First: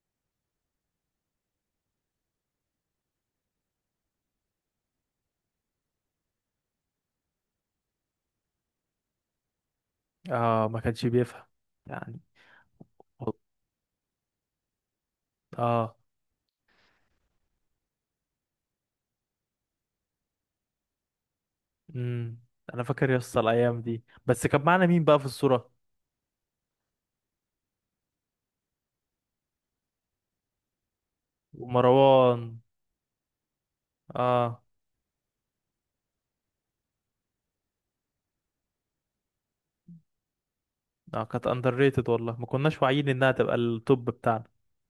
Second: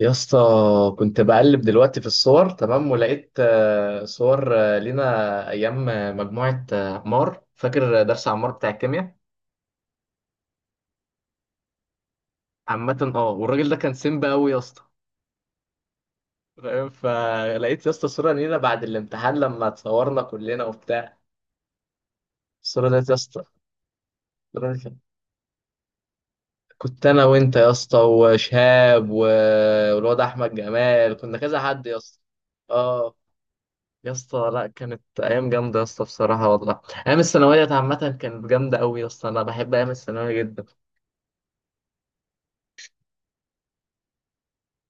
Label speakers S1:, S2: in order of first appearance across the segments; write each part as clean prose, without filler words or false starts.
S1: يا اسطى، كنت بقلب دلوقتي في الصور. تمام، ولقيت صور لينا، ايام، مجموعه، عمار. فاكر درس عمار بتاع الكيمياء؟
S2: اه، ما كانش بيفهم يعني.
S1: عامه اه، والراجل ده كان سيمبا قوي يا اسطى،
S2: اه.
S1: فاهم؟ فلقيت يا اسطى صوره لينا بعد الامتحان لما اتصورنا كلنا وبتاع.
S2: امم. انا
S1: الصوره ديت
S2: فاكر
S1: يا
S2: يسطا
S1: اسطى،
S2: الايام دي، بس كان
S1: الصورة دي
S2: معانا
S1: كان-
S2: مين بقى في الصورة؟
S1: كنت انا وانت يا اسطى وشهاب والواد احمد جمال، كنا كذا حد يا اسطى.
S2: ومروان.
S1: اه يا اسطى،
S2: اه.
S1: لا كانت ايام جامده يا اسطى بصراحه والله. ايام الثانويه عامه كانت جامده قوي يا اسطى، انا بحب ايام الثانويه جدا.
S2: اه، كانت اندر ريتد والله، ما كناش واعيين انها تبقى التوب بتاعنا.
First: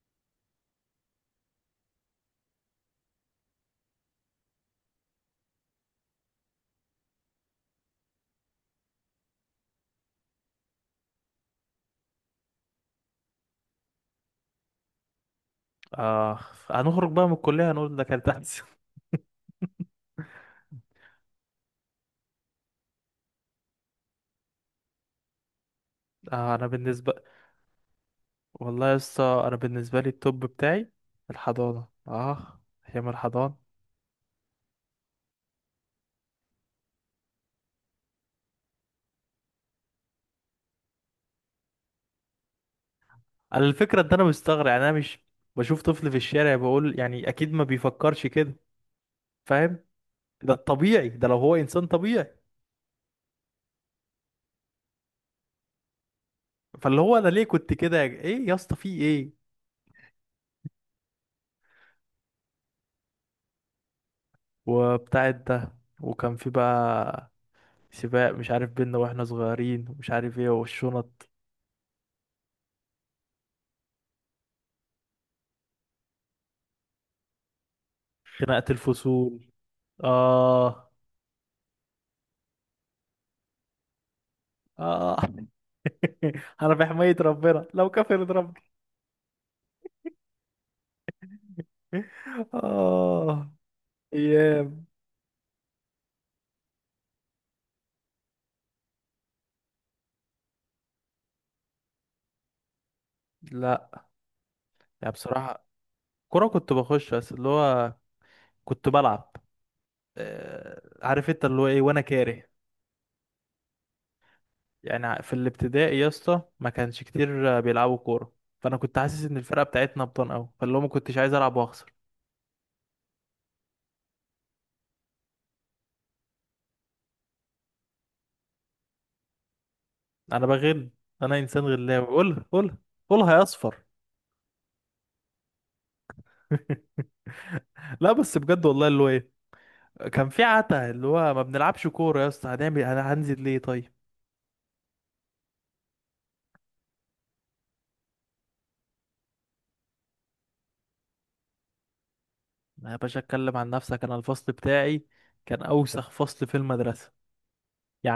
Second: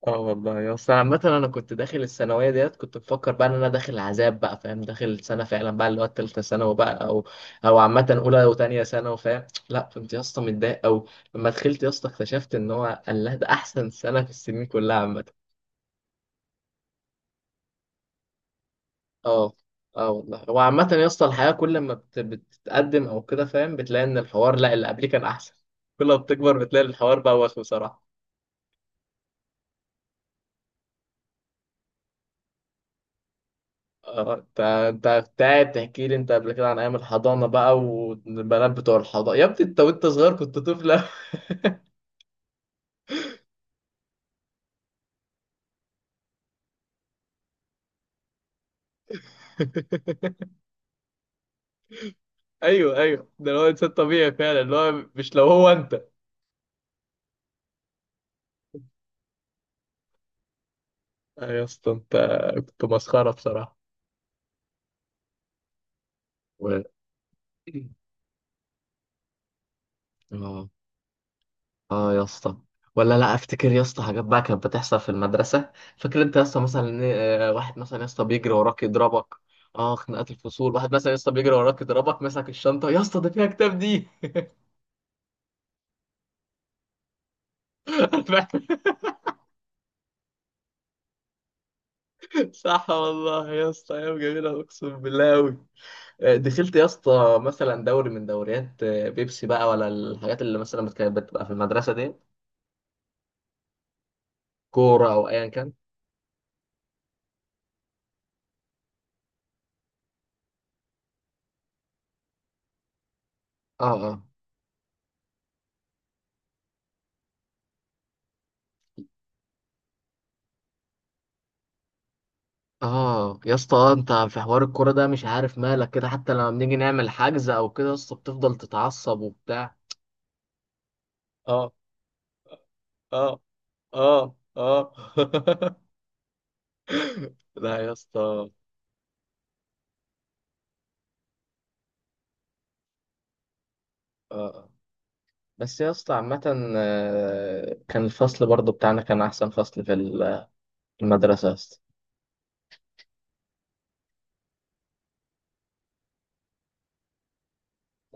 S1: اه والله يا اسطى، عامه انا كنت داخل الثانويه ديت كنت بفكر بقى ان انا داخل عذاب بقى، فاهم، داخل سنه فعلا بقى اللي هو الثالثه ثانوي بقى، او عامه اولى وثانيه ثانوي، فاهم. لا كنت يا اسطى متضايق قوي. لما دخلت يا اسطى اكتشفت ان هو الله ده احسن سنه في السنين كلها عامه.
S2: اه. هنخرج بقى من الكلية هنقول ده كانت احسن.
S1: اه اه والله، هو عامة يا اسطى الحياة كل ما بتتقدم او كده فاهم، بتلاقي ان الحوار لا اللي قبليه كان احسن. كل ما
S2: اه
S1: بتكبر
S2: انا
S1: بتلاقي
S2: بالنسبة
S1: الحوار بقى وسخ بصراحة.
S2: والله يسطا، انا بالنسبة لي التوب بتاعي الحضانة. اه ايام الحضانة.
S1: اه انت كنت قاعد تحكي لي انت قبل كده عن ايام الحضانة بقى والبنات بتوع الحضانة يا ابني، انت وانت صغير كنت طفل أوي.
S2: انا الفكرة ان انا مستغرب، يعني انا مش بشوف طفل في الشارع بقول يعني اكيد ما بيفكرش كده، فاهم؟ ده الطبيعي، ده لو هو انسان طبيعي.
S1: ايوه ايوه، ده اللي هو انسان طبيعي فعلا، اللي هو مش لو هو انت.
S2: فاللي هو انا ليه كنت كده يا ايه يا اسطى؟ في ايه؟
S1: آه يا اسطى، انت كنت مسخرة بصراحة.
S2: وبتاع ده. وكان في
S1: و...
S2: بقى سباق مش عارف بينا واحنا صغيرين، ومش عارف ايه
S1: اه
S2: والشنط.
S1: اه يا اسطى، ولا لا افتكر يا اسطى حاجات بقى كانت بتحصل في المدرسه. فاكر انت يا اسطى مثلا إن، واحد مثلا يا اسطى بيجري
S2: خناقة
S1: وراك يضربك.
S2: الفصول.
S1: اه خناقات الفصول،
S2: اه.
S1: واحد مثلا يا اسطى بيجري وراك يضربك مسك الشنطه يا اسطى، ده فيها كتاب دي.
S2: اه. انا بحماية ربنا لو كفرت ربي.
S1: صح
S2: اه.
S1: والله يا اسطى، ايام جميله
S2: ايام.
S1: اقسم بالله قوي. دخلت يا اسطى مثلا دوري من دوريات بيبسي بقى، ولا الحاجات اللي مثلا كانت بتبقى في المدرسه دي،
S2: لا.
S1: كوره
S2: يعني
S1: او ايا
S2: بصراحة،
S1: كان؟
S2: كرة كنت بخش بس اللي هو كنت بلعب. عارف انت اللي هو ايه، وانا كاره
S1: اه اه
S2: يعني. في الابتدائي يا اسطى ما كانش كتير بيلعبوا كوره، فانا كنت حاسس ان الفرقه بتاعتنا ابطال قوي، فاللي هو ما كنتش عايز العب واخسر.
S1: اه يا اسطى، انت في حوار الكوره ده مش عارف مالك كده، حتى لما بنيجي نعمل حجز او كده يا اسطى بتفضل تتعصب وبتاع.
S2: انا بغل. انا انسان
S1: اه
S2: غلاوي. قول قول. قولها
S1: اه
S2: يا اصفر.
S1: اه لا يا
S2: لا
S1: اسطى
S2: بس
S1: آه.
S2: بجد والله، اللي هو ايه. كان في عتا اللي هو ما بنلعبش كوره يا اسطى، هنعمل انا هنزل ليه طيب.
S1: آه. بس يا اسطى عامة، كان الفصل برضو بتاعنا كان أحسن فصل في المدرسة يا اسطى.
S2: يا باشا، اتكلم عن نفسك. انا الفصل بتاعي كان اوسخ فصل في المدرسه.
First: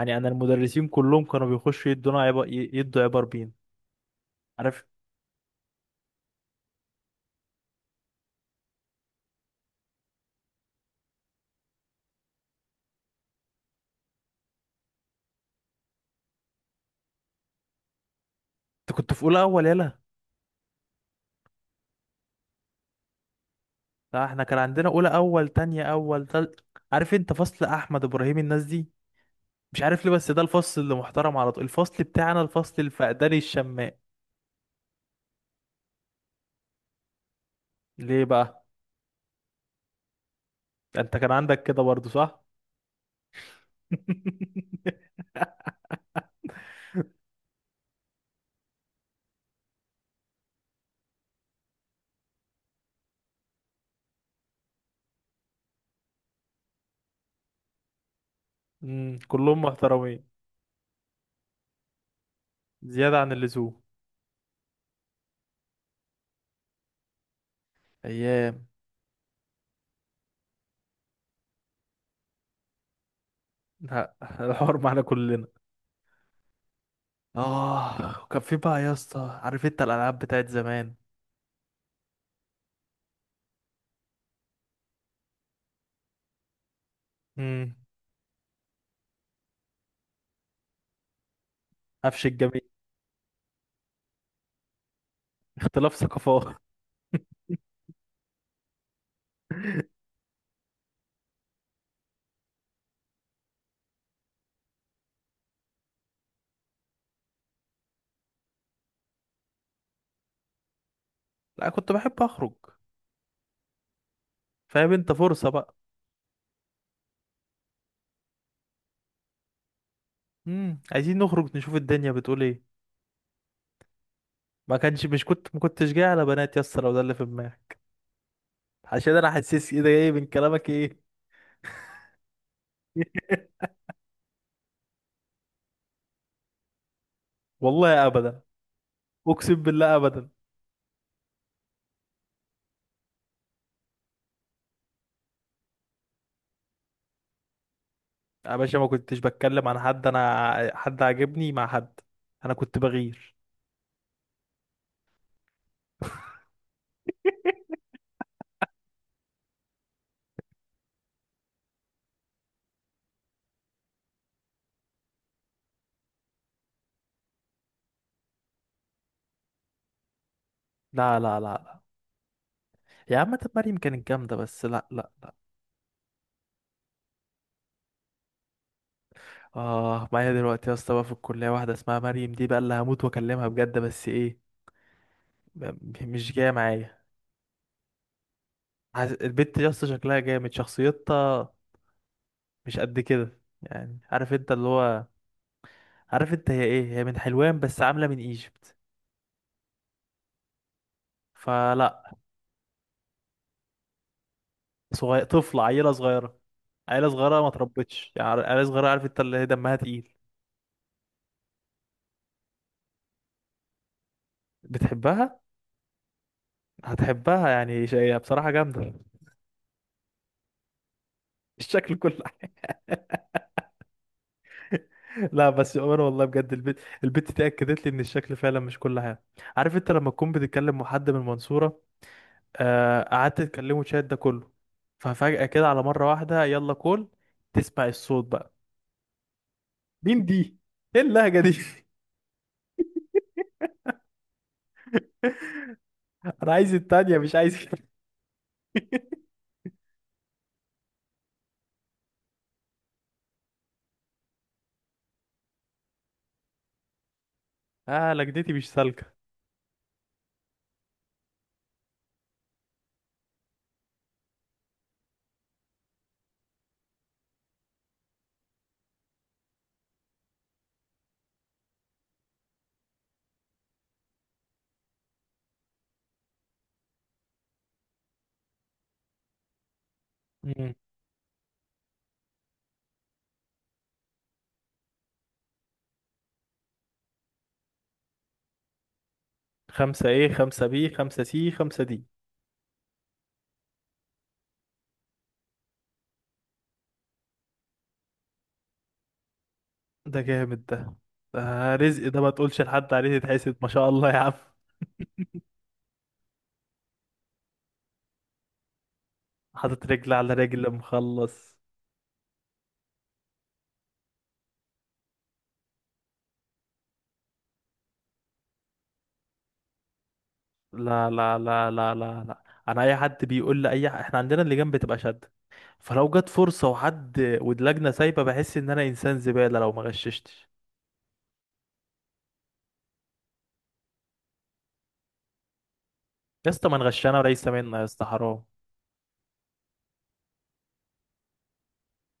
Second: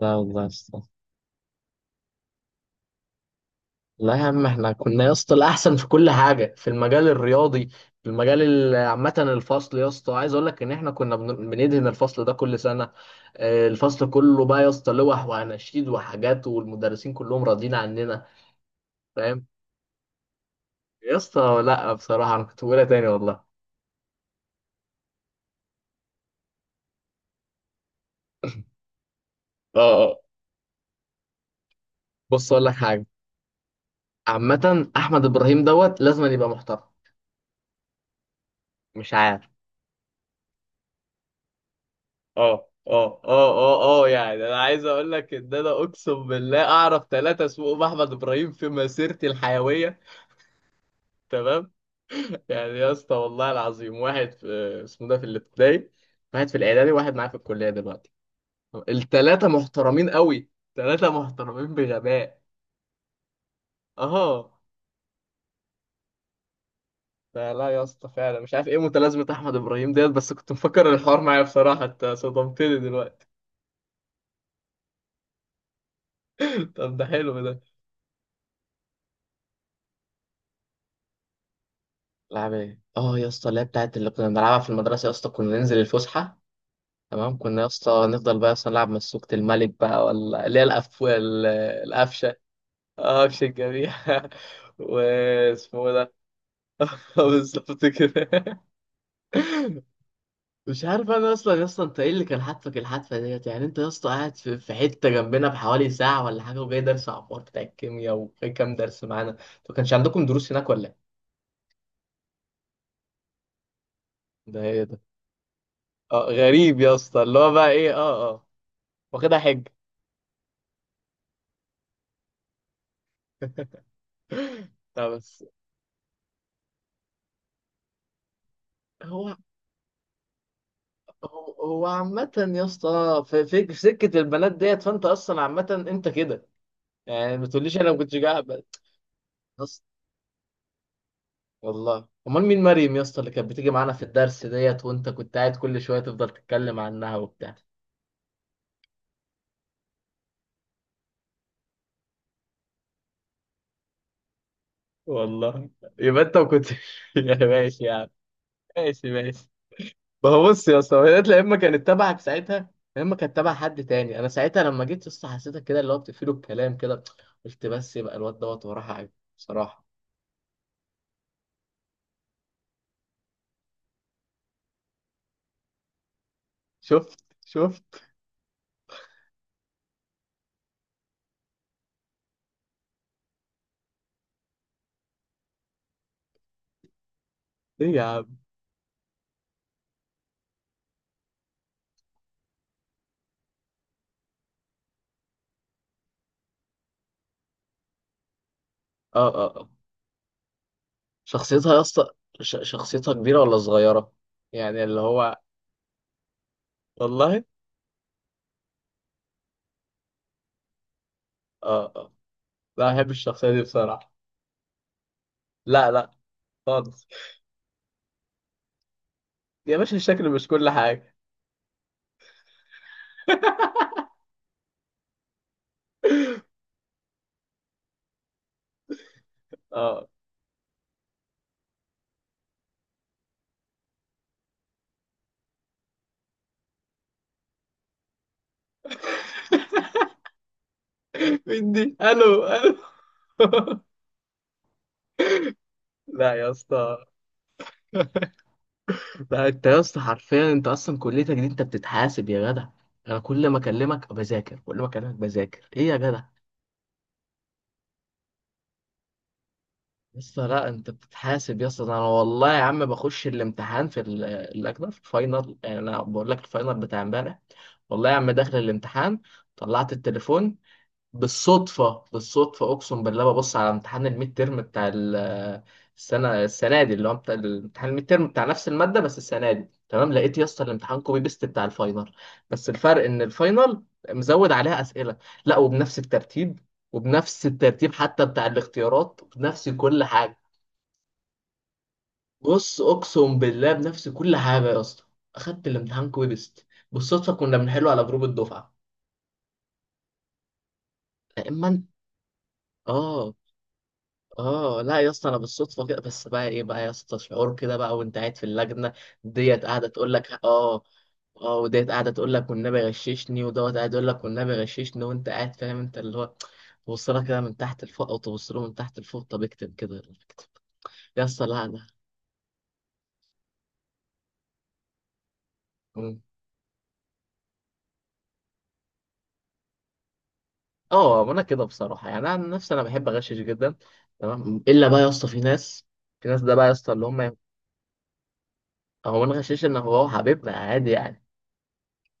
S1: لا
S2: انا
S1: والله يا اسطى،
S2: المدرسين كلهم كانوا بيخشوا يدونا عبر، يدوا عبر بين.
S1: لا يا عم، احنا
S2: عارف
S1: كنا يا اسطى الاحسن في كل حاجه في المجال الرياضي. في المجال عامه الفصل يا اسطى، عايز اقول لك ان احنا كنا بندهن الفصل ده كل سنه. الفصل كله بقى يا اسطى لوح واناشيد وحاجات، والمدرسين كلهم راضيين عننا،
S2: انت كنت في اولى
S1: فاهم.
S2: اول يلا.
S1: يا اسطى لا بصراحه، انا كنت بقولها تاني والله.
S2: لا، احنا كان عندنا اولى اول، تانية اول، تالت. عارف انت فصل احمد ابراهيم، الناس دي؟
S1: اه
S2: مش عارف ليه
S1: اه،
S2: بس ده الفصل اللي محترم على طول، الفصل بتاعنا
S1: بص اقول لك
S2: الفصل
S1: حاجه،
S2: الفقداني الشماء.
S1: عامه احمد ابراهيم دوت لازم يبقى محترم.
S2: ليه بقى؟
S1: مش عارف.
S2: ده انت كان عندك كده برضو صح.
S1: اه اه اه اه يعني انا عايز اقول لك ان انا اقسم بالله اعرف ثلاثة اسمهم احمد ابراهيم في مسيرتي الحيوية. تمام. يعني يا اسطى والله العظيم، واحد في اسمه ده في الابتدائي، واحد في الاعدادي، واحد معايا في الكلية دلوقتي.
S2: امم،
S1: الثلاثة
S2: كلهم
S1: محترمين
S2: محترمين.
S1: قوي، ثلاثة محترمين بغباء.
S2: زيادة عن اللزوم.
S1: اه فلا يا اسطى، فعلا مش عارف
S2: ايام.
S1: ايه متلازمة احمد ابراهيم ديت، بس كنت مفكر الحوار معايا بصراحة. انت صدمتني دلوقتي.
S2: لا، الحوار معانا كلنا.
S1: طب ده حلو ده.
S2: اه، وكان في بقى يا اسطى، عارف انت الالعاب بتاعت زمان.
S1: لعب ايه؟ اه يا اسطى، اللي هي بتاعت اللي كنا بنلعبها في المدرسه يا اسطى، كنا ننزل الفسحه تمام، كنا يا
S2: امم.
S1: اسطى نفضل بقى يا اسطى نلعب مسوكة الملك بقى، ولا اللي هي
S2: قفش
S1: القفشه.
S2: الجميل.
S1: اه قفش الجميع. واسمه
S2: اختلاف
S1: ده.
S2: ثقافات.
S1: بالظبط كده. مش عارف انا اصلا يا اسطى، انت ايه اللي كان حاتفك الحتفه ديت؟ يعني انت يا اسطى قاعد في حته جنبنا بحوالي ساعه ولا حاجه، وجاي درس عبار بتاع الكيمياء، وجاي كام درس معانا. انتوا كانش عندكم دروس هناك ولا إيه؟
S2: لا، كنت بحب اخرج.
S1: ده ايه
S2: فاهم
S1: ده؟
S2: انت، فرصة بقى.
S1: اه غريب يا اسطى، اللي هو بقى ايه، اه اه، واخدها حجه.
S2: عايزين نخرج نشوف الدنيا بتقول ايه.
S1: لا بس،
S2: ما كنتش جاي على بنات يس، لو ده اللي في دماغك. عشان انا
S1: هو
S2: حاسس كده، ايه ده جاي من كلامك ايه؟
S1: هو عامة يا اسطى، في في في سكة البنات ديت، فانت اصلا عامة انت كده. يعني ما تقوليش انا ما
S2: والله
S1: كنتش
S2: ابدا.
S1: قاعد
S2: اقسم
S1: اصلا.
S2: بالله ابدا.
S1: والله امال مين مريم يا اسطى اللي كانت بتيجي معانا في الدرس ديت، وانت كنت قاعد كل شوية تفضل تتكلم عنها وبتاع؟
S2: يا باشا، ما كنتش بتكلم عن حد. انا حد عاجبني مع حد، انا كنت بغير.
S1: والله يبقى انت ما كنتش. يا ماشي يا عم، ماشي ماشي. ما هو بص يا اسطى، هي يا اما كانت تبعك ساعتها، يا اما كانت تبع حد تاني. انا ساعتها لما جيت يا اسطى حسيتك كده اللي هو بتقفله الكلام كده، قلت بس يبقى الواد دوت وراه حاجه بصراحه.
S2: لا لا لا لا. يا عم طب مريم كانت جامده، بس لا لا.
S1: شفت.
S2: اه، معايا دلوقتي يا اسطى بقى في الكليه واحده اسمها مريم دي بقى، اللي هموت واكلمها بجد، بس ايه، م- مش جايه معايا.
S1: ايه يا عم؟
S2: البت يا اسطى شكلها جامد، شخصيتها مش قد كده يعني، عارف انت اللي هو. عارف انت هي ايه، هي من حلوان بس عامله من ايجيبت.
S1: اه شخصيتها يا اسطى،
S2: فلا.
S1: شخصيتها كبيره ولا صغيره؟ يعني اللي
S2: صغير،
S1: هو،
S2: طفله، عيله صغيره. عيله صغيره
S1: والله.
S2: ما تربتش يعني، عيله صغيره، عارف انت اللي هي دمها تقيل.
S1: اه اه، لا بحب الشخصيه دي بصراحه.
S2: بتحبها؟
S1: لا لا، خالص.
S2: هتحبها يعني، هي بصراحه جامده.
S1: يا باشا الشكل مش كل حاجه.
S2: الشكل كل حاجه. لا بس يا عمر والله بجد، البت دي اكدت لي ان الشكل فعلا مش كل حاجه. عارف انت
S1: اه،
S2: لما تكون بتتكلم مع حد من المنصوره، قعدت تكلمه شات ده كله، ففجاه كده على مره واحده يلا، كل تسمع الصوت بقى، مين دي، ايه اللهجة دي؟
S1: مين دي؟ الو الو. لا يا
S2: انا عايز
S1: اسطى.
S2: التانية مش عايز كده.
S1: بقى انت يا اسطى حرفيا، انت اصلا كليتك دي انت بتتحاسب يا جدع. انا كل ما اكلمك بذاكر، كل ما اكلمك بذاكر، ايه يا جدع؟
S2: اه، لجدتي مش سالكة.
S1: يا اسطى لا، انت بتتحاسب يا اسطى ده. انا والله يا عم بخش الامتحان في الاجنبي في الفاينل، يعني انا بقول لك الفاينل بتاع امبارح. والله يا عم داخل الامتحان، طلعت التليفون بالصدفة، بالصدفة أقسم بالله، ببص على امتحان الميد تيرم بتاع السنة. السنة دي اللي هو بتاع الامتحان الميد تيرم بتاع نفس المادة، بس السنة دي تمام. لقيت يا اسطى
S2: مم.
S1: الامتحان كوبي بيست بتاع الفاينل، بس الفرق إن الفاينل مزود عليها أسئلة. لا، وبنفس الترتيب، وبنفس الترتيب حتى بتاع الاختيارات، وبنفس كل
S2: خمسة ايه،
S1: حاجة.
S2: خمسة بي، خمسة سي، خمسة دي.
S1: بص أقسم بالله بنفس كل حاجة يا اسطى. أخدت الامتحان كوبي بيست بالصدفة، كنا بنحله على جروب الدفعة.
S2: ده جامد ده.
S1: لا إما
S2: ده
S1: أنت
S2: رزق ده، ما تقولش لحد عليه
S1: آه.
S2: يتحسد، ما شاء الله يا عم.
S1: اه لا يا اسطى، انا بالصدفه كده. بس بقى ايه بقى يا اسطى، شعور كده بقى وانت قاعد في اللجنه ديت،
S2: حاطط
S1: قاعده تقول
S2: رجل
S1: لك
S2: على رجل،
S1: اه، اه،
S2: مخلص.
S1: وديت قاعده تقول لك والنبي غششني، ودوت قاعد يقول لك والنبي غششني، وانت قاعد فاهم انت اللي هو، تبص لها كده من تحت لفوق او تبص له من تحت لفوق، طب اكتب كده.
S2: لا
S1: يا
S2: لا
S1: اسطى لا
S2: لا
S1: انا.
S2: لا لا لا. انا اي حد بيقول لي اي احنا عندنا اللجان بتبقى شد، فلو
S1: مم.
S2: جت فرصة وحد واللجنة سايبة بحس ان انا انسان زبالة لو ما غششتش.
S1: اه، ما انا كده بصراحه. يعني انا عن نفسي انا بحب اغشش جدا تمام، الا بقى يا اسطى في ناس، في ناس
S2: يا
S1: ده بقى
S2: اسطى
S1: يا
S2: ما
S1: اسطى اللي
S2: نغش انا،
S1: هم.
S2: وليس منا يا اسطى حرام.
S1: هو ما نغشش ان هو حبيبنا عادي يعني.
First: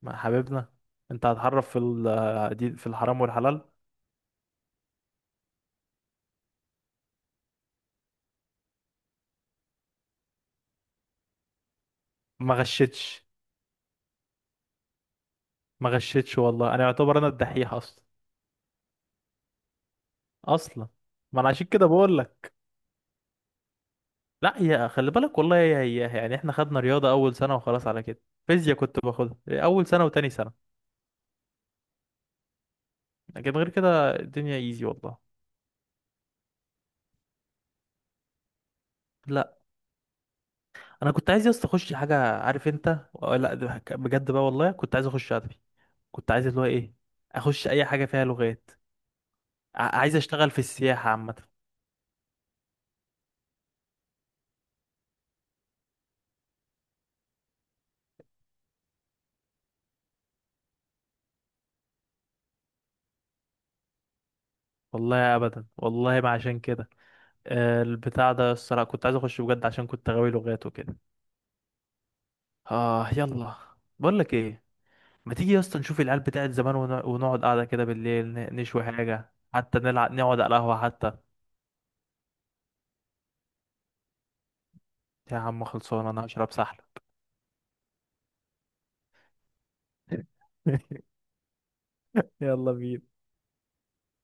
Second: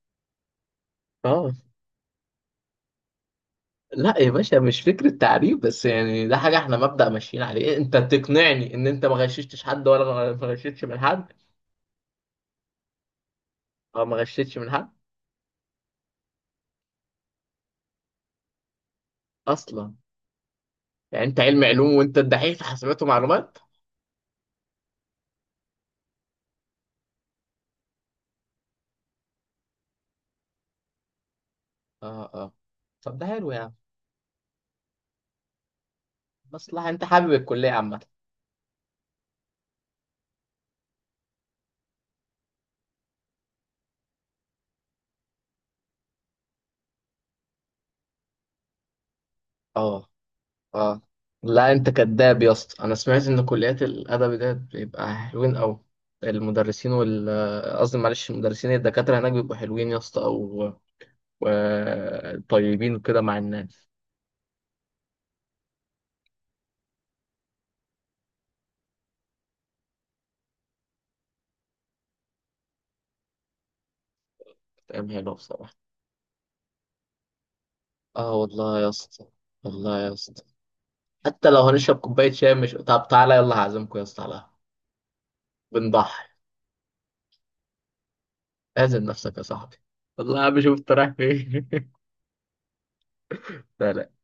S2: ما حبيبنا. انت
S1: اه
S2: هتحرف في دي، في الحرام والحلال.
S1: لا يا باشا، مش فكرة تعريف بس، يعني ده حاجة احنا مبدأ ماشيين عليه. إيه، انت تقنعني ان انت ما غششتش حد ولا ما غششتش من حد
S2: ما غشتش.
S1: او ما غششتش من حد
S2: ما غشتش والله، انا يعتبر انا الدحيح اصلا.
S1: اصلا؟
S2: اصلا.
S1: يعني انت
S2: ما انا
S1: علم
S2: عشان كده
S1: علوم وانت
S2: بقول لك.
S1: الدحيح في حسابات ومعلومات.
S2: لا، هي خلي بالك والله هي، هي يعني احنا خدنا رياضه اول سنه وخلاص على كده. فيزياء كنت باخدها اول سنه وتاني سنه.
S1: اه اه، طب ده حلو
S2: لكن غير
S1: يعني.
S2: كده الدنيا ايزي والله.
S1: مصلحة، انت حابب الكلية عامة؟
S2: لا، انا كنت عايز يا اسطى اخش حاجه، عارف انت، لا ده بجد بقى والله كنت عايز اخش ادبي. كنت عايز اللي هو ايه، اخش اي حاجه فيها لغات.
S1: اه
S2: عايز اشتغل في
S1: اه.
S2: السياحه عامه.
S1: لا انت كداب يا اسطى، انا سمعت ان كليات الادب ده بيبقى حلوين قوي، المدرسين وال، قصدي معلش المدرسين الدكاترة هناك بيبقوا حلوين يا اسطى، او طيبين كده مع الناس.
S2: والله ابدا، والله ما عشان كده. البتاع ده الصراحه كنت عايز اخش بجد عشان كنت غاوي لغات وكده. اه يلا. بقول لك ايه،
S1: كلام حلو
S2: ما تيجي يا
S1: بصراحة.
S2: اسطى نشوف العيال بتاعت زمان ونقعد قاعده كده بالليل،
S1: اه والله
S2: نشوي
S1: يا اسطى،
S2: حاجه حتى،
S1: والله يا
S2: نلعب، نقعد
S1: اسطى،
S2: على القهوه حتى.
S1: حتى لو هنشرب كوباية شاي مش، طب تعالى يلا هعزمكم يا اسطى على قهوة.
S2: يا عم خلصانه، انا
S1: بنضحي،
S2: هشرب سحله.
S1: اعزم نفسك يا صاحبي. والله يا عم شوف انت رايح فين.
S2: يلا بينا.
S1: سلام.